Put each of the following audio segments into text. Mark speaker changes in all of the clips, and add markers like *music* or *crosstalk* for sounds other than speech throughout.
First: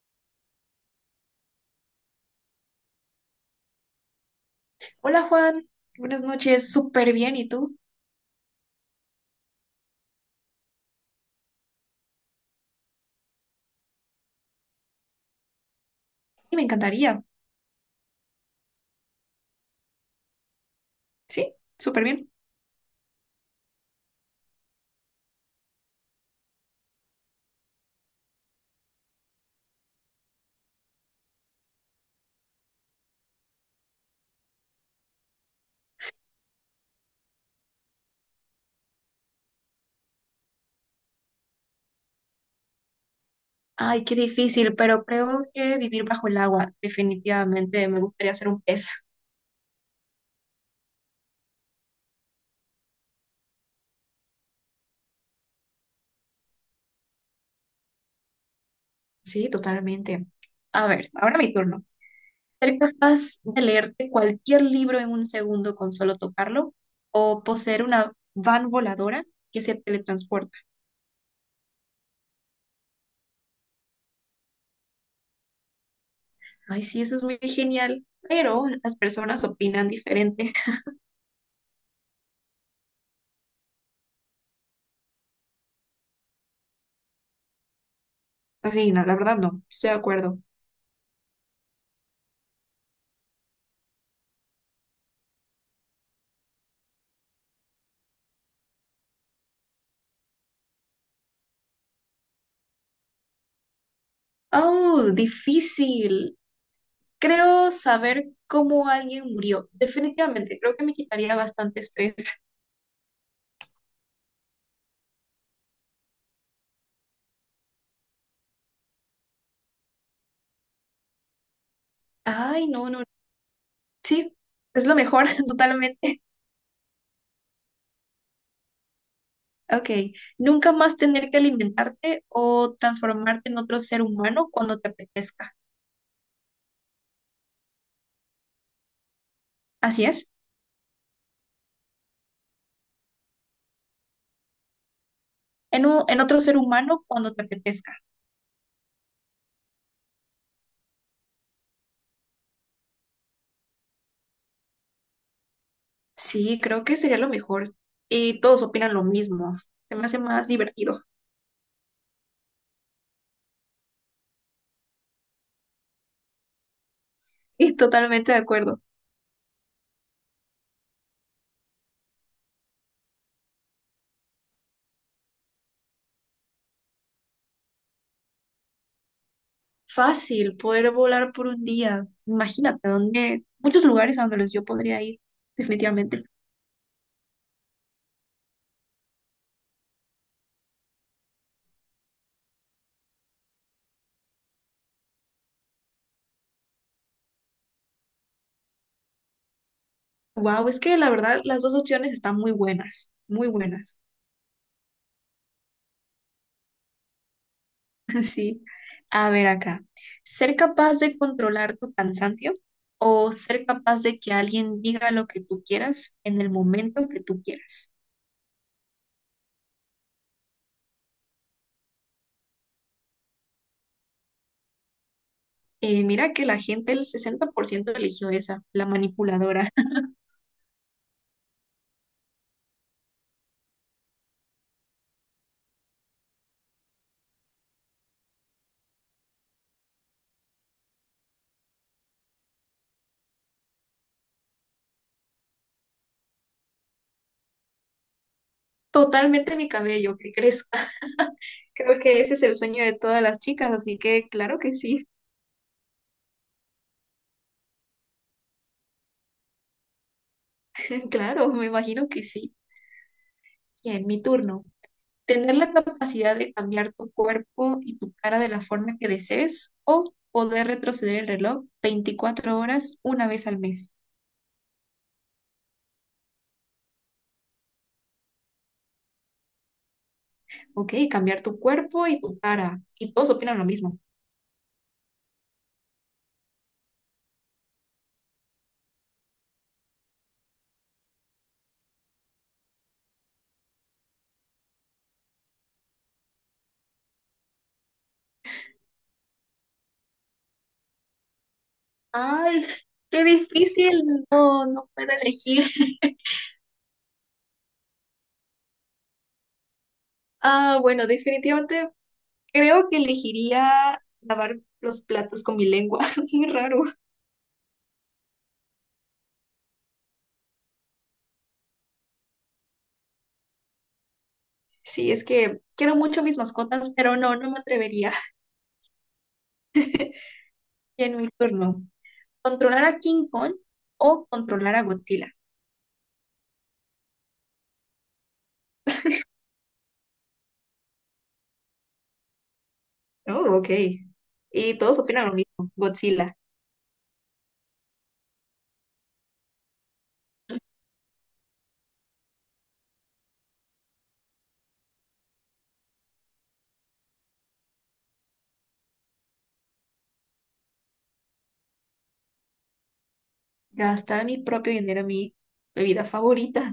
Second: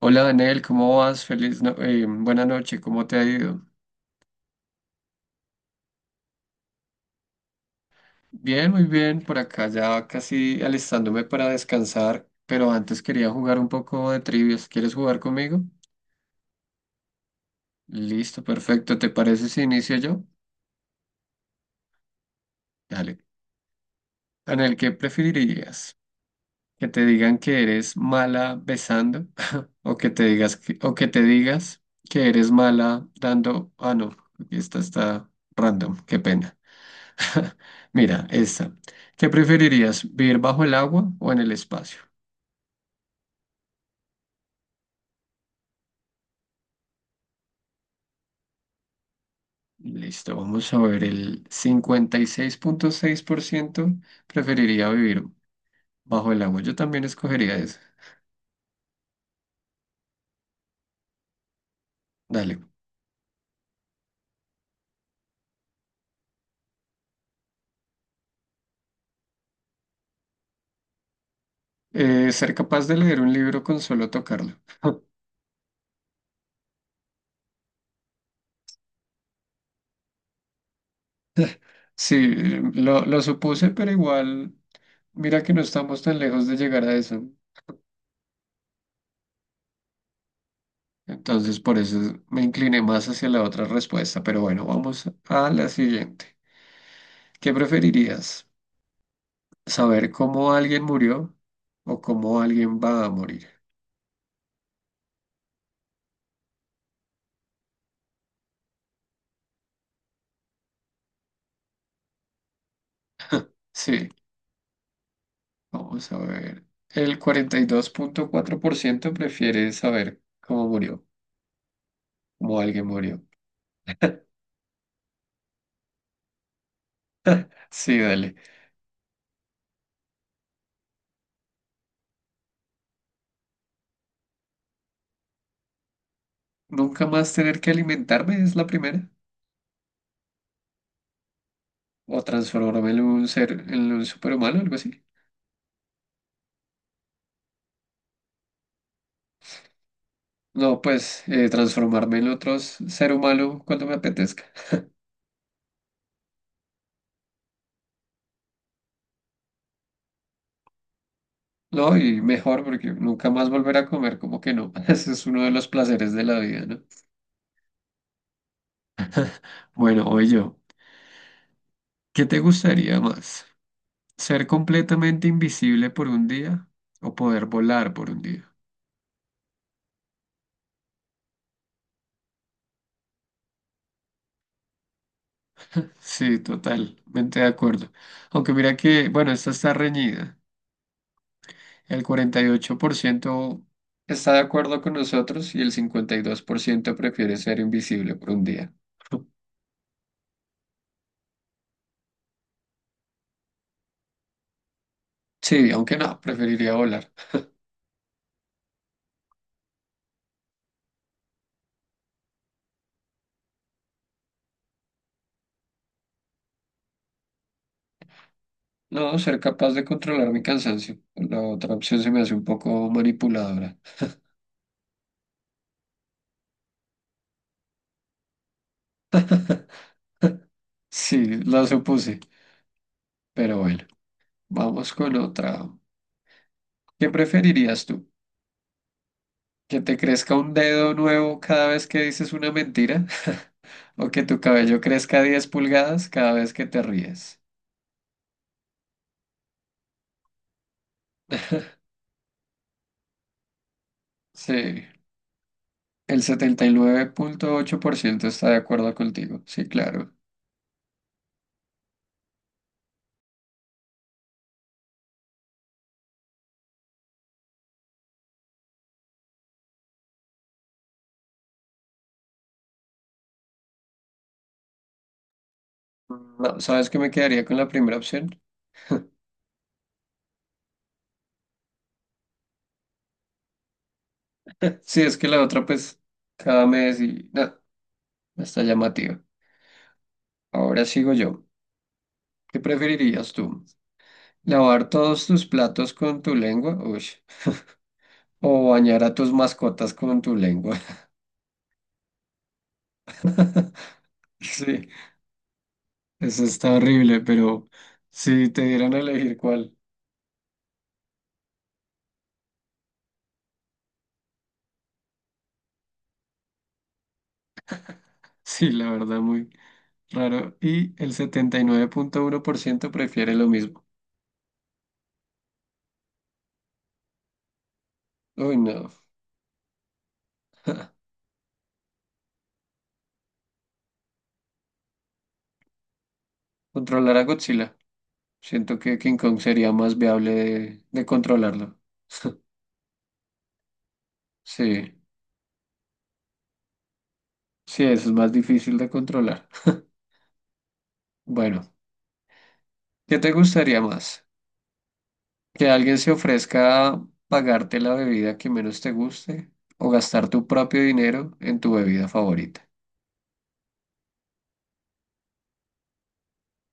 Speaker 1: Hola Daniel, ¿cómo vas? Feliz no- Buena noche, ¿cómo te ha ido?
Speaker 2: Hola Juan, buenas noches, súper bien, ¿y tú?
Speaker 1: Bien, muy bien, por acá ya casi alistándome para descansar, pero antes quería jugar un poco de trivias. ¿Quieres jugar conmigo?
Speaker 2: Y me encantaría,
Speaker 1: Listo, perfecto. ¿Te parece si inicio yo?
Speaker 2: sí, súper bien.
Speaker 1: Dale. Daniel, ¿qué preferirías? ¿Que te digan que eres mala besando? *laughs* ¿O que te digas que, o que te digas que eres mala dando... Ah, no, aquí esta está random, qué pena. *laughs* Mira, esta. ¿Qué preferirías, vivir bajo el agua o en el espacio?
Speaker 2: Ay, qué difícil, pero creo que vivir bajo el agua, definitivamente me gustaría ser un pez,
Speaker 1: Listo, vamos a ver, el cincuenta y seis punto seis por ciento preferiría vivir bajo el agua. Yo también escogería eso.
Speaker 2: sí, totalmente. A ver, ahora mi turno.
Speaker 1: Dale.
Speaker 2: ¿Ser capaz de leerte cualquier libro en un segundo con solo tocarlo? ¿O poseer una van voladora que se teletransporta?
Speaker 1: Ser capaz de leer un libro con solo tocarlo. *laughs*
Speaker 2: Ay, sí, eso es muy genial, pero las personas opinan diferente.
Speaker 1: Sí, lo supuse, pero igual, mira que no estamos tan lejos de llegar a eso.
Speaker 2: *laughs* Así, no, la verdad no, estoy de acuerdo.
Speaker 1: Entonces, por eso me incliné más hacia la otra respuesta. Pero bueno, vamos a la siguiente. ¿Qué preferirías? Saber cómo alguien murió o cómo alguien va a morir.
Speaker 2: Oh, difícil. Creo saber cómo alguien murió. Definitivamente, creo que me quitaría bastante estrés.
Speaker 1: Sí, vamos a ver. El 42,4% prefiere saber cómo murió, cómo
Speaker 2: Ay,
Speaker 1: alguien
Speaker 2: no, no.
Speaker 1: murió.
Speaker 2: Sí, es lo mejor, *laughs* totalmente.
Speaker 1: Sí, dale.
Speaker 2: Ok, nunca más tener que alimentarte o transformarte en otro ser humano cuando te apetezca.
Speaker 1: Nunca más tener que alimentarme es la primera.
Speaker 2: Así es,
Speaker 1: O transformarme en un superhumano, algo así.
Speaker 2: en, en otro ser humano cuando te apetezca.
Speaker 1: No, pues transformarme en otro ser humano cuando me apetezca.
Speaker 2: Sí, creo que sería lo mejor. Y todos opinan lo mismo. Se me hace más divertido. *laughs*
Speaker 1: No, y mejor porque nunca más volver a comer, como que no. *laughs* Ese es uno de los placeres de la vida, ¿no?
Speaker 2: Y totalmente de acuerdo.
Speaker 1: Bueno, hoy yo. ¿Qué te gustaría más? ¿Ser completamente invisible por un día o poder volar por un día?
Speaker 2: Fácil poder volar por un día. Imagínate, donde muchos lugares a donde los yo podría ir, definitivamente.
Speaker 1: Sí, totalmente de acuerdo. Aunque mira que, bueno, esta está reñida. El 48% está de acuerdo con nosotros y el 52% prefiere ser invisible por un día.
Speaker 2: Wow, es que la verdad las dos opciones están muy buenas, muy buenas.
Speaker 1: Sí, aunque no, preferiría volar.
Speaker 2: *laughs* Sí. A ver acá. ¿Ser capaz de controlar tu cansancio o ser capaz de que alguien diga lo que tú quieras en el momento que tú quieras?
Speaker 1: No, ser capaz de controlar mi cansancio. La otra opción se me hace un poco manipuladora.
Speaker 2: Mira que la gente, el 60% eligió esa, la manipuladora.
Speaker 1: *laughs* Sí, la supuse, pero bueno, vamos con otra. ¿Qué preferirías tú? ¿Que te crezca un dedo nuevo cada vez que dices una mentira? *laughs* ¿O que tu cabello crezca 10 pulgadas cada vez que te ríes?
Speaker 2: *laughs* Totalmente mi cabello, ¿qué crees? Creo que ese es el sueño de todas las chicas, así que claro que
Speaker 1: Sí,
Speaker 2: sí,
Speaker 1: el 79,8% está de acuerdo contigo. Sí, claro.
Speaker 2: *laughs* claro, me imagino que sí. Bien, mi turno. Tener la capacidad de cambiar tu cuerpo y tu cara de la forma que desees o poder retroceder el reloj 24 horas una vez al mes.
Speaker 1: No, ¿sabes que me quedaría con la primera opción?
Speaker 2: Ok, cambiar tu cuerpo y tu cara. Y todos opinan lo mismo.
Speaker 1: *laughs* Sí, es que la otra, pues, cada mes y... No, está llamativa. Ahora sigo yo. ¿Qué preferirías tú? ¿Lavar todos tus platos con tu lengua? Uy. ¿O bañar a tus mascotas con tu lengua?
Speaker 2: Ay, qué
Speaker 1: *laughs*
Speaker 2: difícil. No,
Speaker 1: Sí.
Speaker 2: no puedo elegir.
Speaker 1: Eso está horrible, pero si te dieran a elegir cuál,
Speaker 2: Ah, bueno, definitivamente creo que elegiría lavar los platos con mi lengua. *laughs* Muy raro.
Speaker 1: *laughs* sí, la verdad, muy raro. Y el 79,1% prefiere lo mismo.
Speaker 2: Sí, es que quiero mucho mis mascotas, pero no, no me atrevería. *laughs*
Speaker 1: Uy, no.
Speaker 2: Y en mi turno, controlar a King Kong o controlar a Godzilla.
Speaker 1: Controlar a Godzilla. Siento que King Kong sería más viable de controlarlo. *laughs*
Speaker 2: Oh, ok. Y
Speaker 1: Sí,
Speaker 2: todos opinan lo mismo, Godzilla.
Speaker 1: sí, eso es más difícil de controlar. *laughs* Bueno, ¿qué te gustaría más? ¿Que alguien se ofrezca a pagarte la bebida que menos te guste o gastar tu propio dinero en tu bebida favorita?
Speaker 2: Gastar mi propio dinero en mi bebida favorita, *laughs*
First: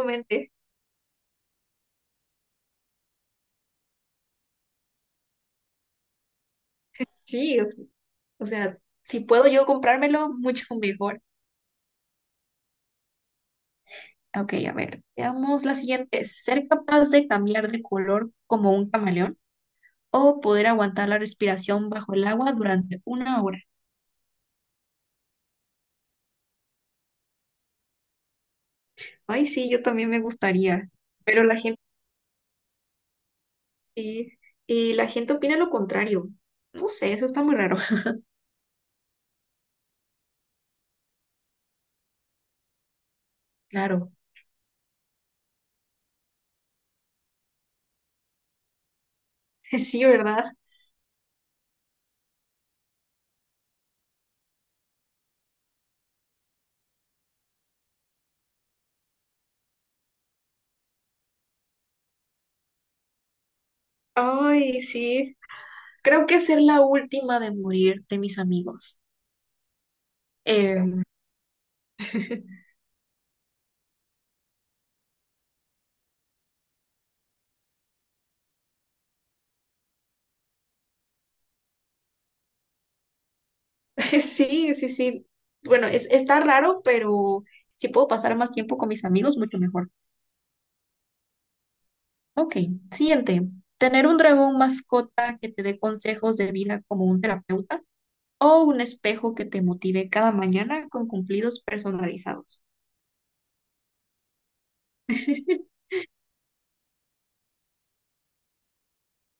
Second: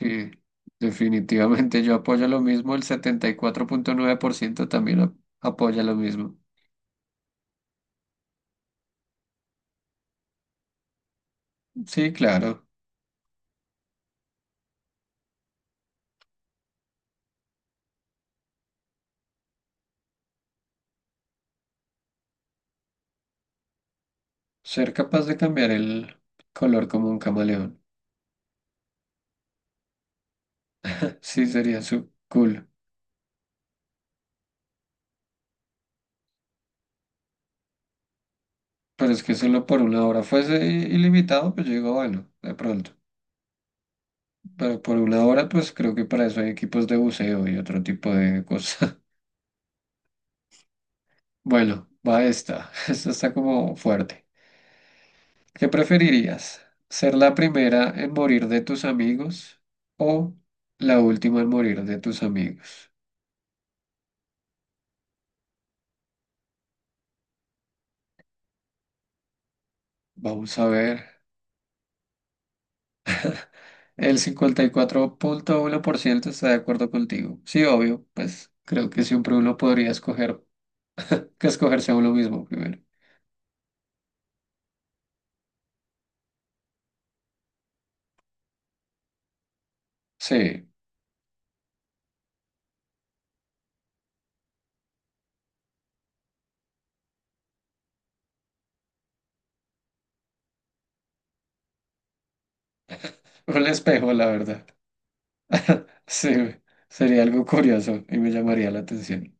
Speaker 1: Sí, definitivamente yo apoyo lo mismo, el 74,9% también apoya lo mismo.
Speaker 2: Sí, o sea, si puedo yo comprármelo, mucho mejor.
Speaker 1: Sí, claro,
Speaker 2: Ok, a ver, veamos la siguiente. ¿Ser capaz de cambiar de color como un camaleón o poder aguantar la respiración bajo el agua durante una hora?
Speaker 1: ser capaz de cambiar el color como un camaleón.
Speaker 2: Ay, sí, yo también me gustaría,
Speaker 1: *laughs*
Speaker 2: pero
Speaker 1: Sí,
Speaker 2: la gente
Speaker 1: sería su cool.
Speaker 2: sí, y la gente opina lo contrario. No sé, eso está muy raro. *laughs*
Speaker 1: Pero es que solo por una hora fuese ilimitado, pues yo digo, bueno, de pronto.
Speaker 2: Claro,
Speaker 1: Pero por una hora, pues creo que para eso hay equipos de buceo y otro tipo de cosas. *laughs*
Speaker 2: *laughs* sí, ¿verdad?
Speaker 1: Bueno, va esta. *laughs* Esta está como fuerte. ¿Qué preferirías? ¿Ser la primera en morir de tus amigos o la última en morir de tus amigos?
Speaker 2: Ay, sí. Creo que ser la última de morir de mis amigos.
Speaker 1: Vamos a ver.
Speaker 2: Em, *laughs*
Speaker 1: El 54,1% está de acuerdo contigo. Sí, obvio, pues creo que siempre uno podría escoger que escogerse a uno mismo primero.
Speaker 2: sí, sí, sí. Bueno, es, está raro, pero si puedo pasar más tiempo con mis amigos, mucho mejor.
Speaker 1: Sí,
Speaker 2: Ok, siguiente. Tener un dragón mascota que te dé consejos de vida como un terapeuta. O un espejo que te motive cada mañana con cumplidos personalizados.
Speaker 1: un espejo, la verdad. *laughs*
Speaker 2: *laughs*
Speaker 1: Sí, sería algo curioso y me llamaría la atención.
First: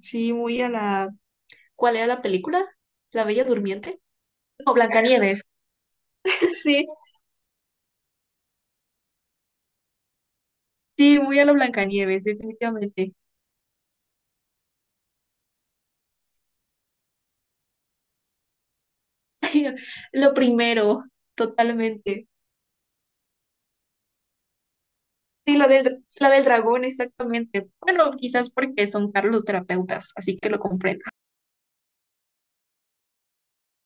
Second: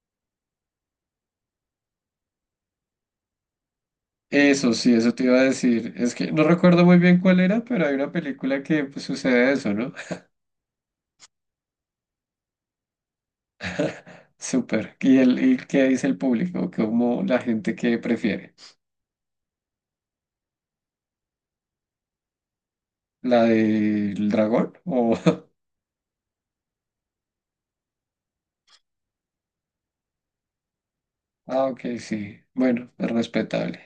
Speaker 2: Sí, muy a la... ¿Cuál era la película? ¿La Bella Durmiente?
Speaker 1: Eso
Speaker 2: No,
Speaker 1: sí, eso te iba a
Speaker 2: Blancanieves.
Speaker 1: decir. Es que no
Speaker 2: *laughs*
Speaker 1: recuerdo
Speaker 2: Sí,
Speaker 1: muy bien cuál era, pero hay una película que pues, sucede eso, ¿no?
Speaker 2: sí, muy a la Blancanieves, definitivamente.
Speaker 1: Súper. ¿Y, el, y qué dice el público? ¿Cómo la gente que prefiere?
Speaker 2: Lo primero, totalmente.
Speaker 1: ¿La del dragón? O... *laughs*
Speaker 2: Sí, la del dragón, exactamente. Bueno, quizás porque son caros los terapeutas, así que lo comprendo.
Speaker 1: Ah, ok, sí. Bueno, es respetable.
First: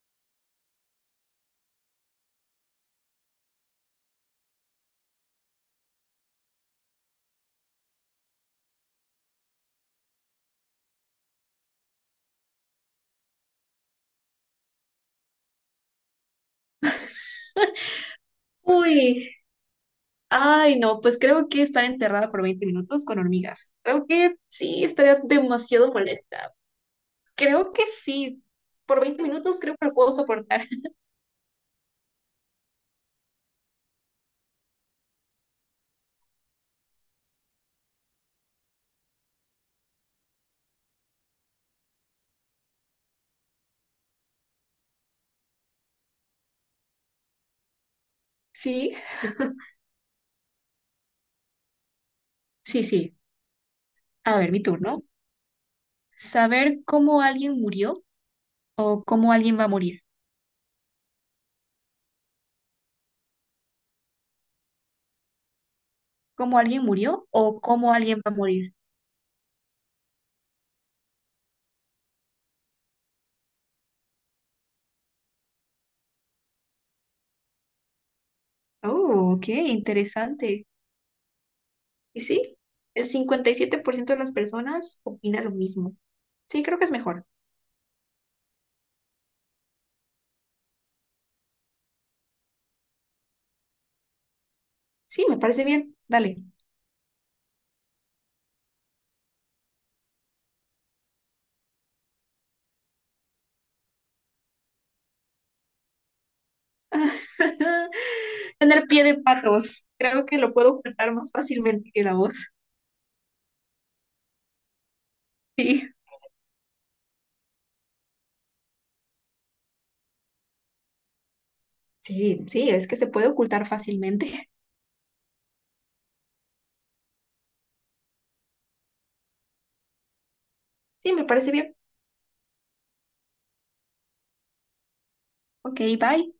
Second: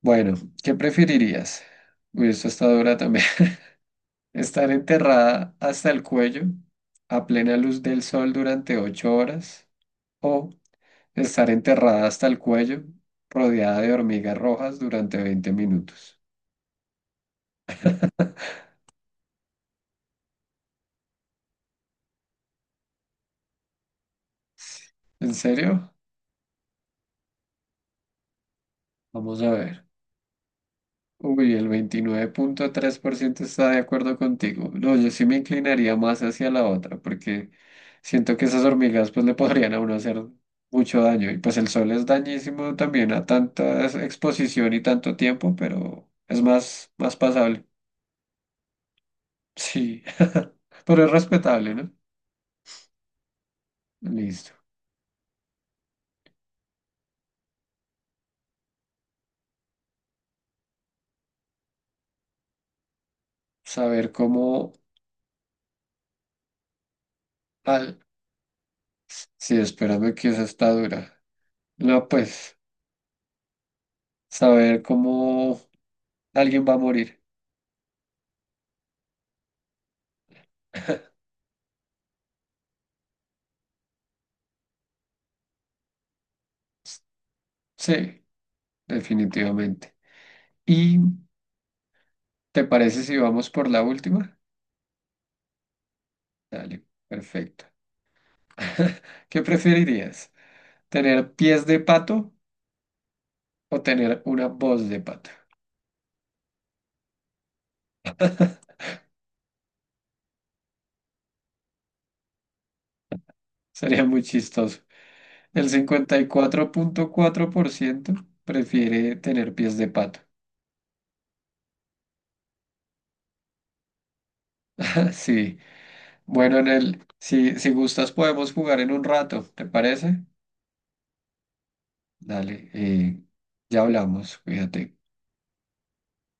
Speaker 1: Bueno, ¿qué preferirías? Uy, esto está dura también. *laughs* ¿Estar enterrada hasta el cuello a plena luz del sol durante 8 horas? ¿O estar enterrada hasta el cuello rodeada de hormigas rojas durante 20 minutos?
Speaker 2: Uy, ay, no, pues creo que estar enterrada por 20 minutos con hormigas. Creo que sí, estaría
Speaker 1: ¿En
Speaker 2: demasiado
Speaker 1: serio?
Speaker 2: molesta. Creo que sí. Por 20
Speaker 1: Vamos a
Speaker 2: minutos creo
Speaker 1: ver.
Speaker 2: que lo puedo soportar. *laughs*
Speaker 1: Uy, el 29,3% está de acuerdo contigo. No, yo sí me inclinaría más hacia la otra, porque siento que esas hormigas pues le podrían a uno hacer mucho daño. Y pues el sol es dañísimo también a tanta exposición y tanto tiempo, pero es más pasable.
Speaker 2: Sí,
Speaker 1: Sí, *laughs* pero es respetable, ¿no?
Speaker 2: sí, sí. A ver,
Speaker 1: Listo.
Speaker 2: mi turno. Saber cómo alguien murió o cómo alguien va a morir.
Speaker 1: Saber cómo...
Speaker 2: ¿Cómo alguien murió o cómo
Speaker 1: Al...
Speaker 2: alguien va a morir?
Speaker 1: Sí, espérame que esa está dura. No, pues, saber cómo alguien va a morir.
Speaker 2: Oh, qué interesante.
Speaker 1: *laughs*
Speaker 2: Y sí, el 57% de las personas opina lo mismo. Sí, creo que es mejor.
Speaker 1: Sí, definitivamente. ¿Y te parece si vamos por la última?
Speaker 2: Sí, me parece bien. Dale.
Speaker 1: Dale, perfecto. *laughs* ¿Qué preferirías? ¿Tener pies de pato o tener una voz de pato?
Speaker 2: *laughs* Tener pie de patos. Creo que lo puedo ocultar más fácilmente que la voz.
Speaker 1: Sería muy chistoso. El
Speaker 2: Sí,
Speaker 1: cincuenta y cuatro punto cuatro por ciento prefiere tener pies de pato.
Speaker 2: sí, sí, es que se puede ocultar fácilmente.
Speaker 1: *laughs* Sí, bueno, en el, si gustas podemos jugar en un rato, ¿te parece?
Speaker 2: Sí, me parece bien.
Speaker 1: Dale, ya hablamos, cuídate.
Speaker 2: Ok, bye.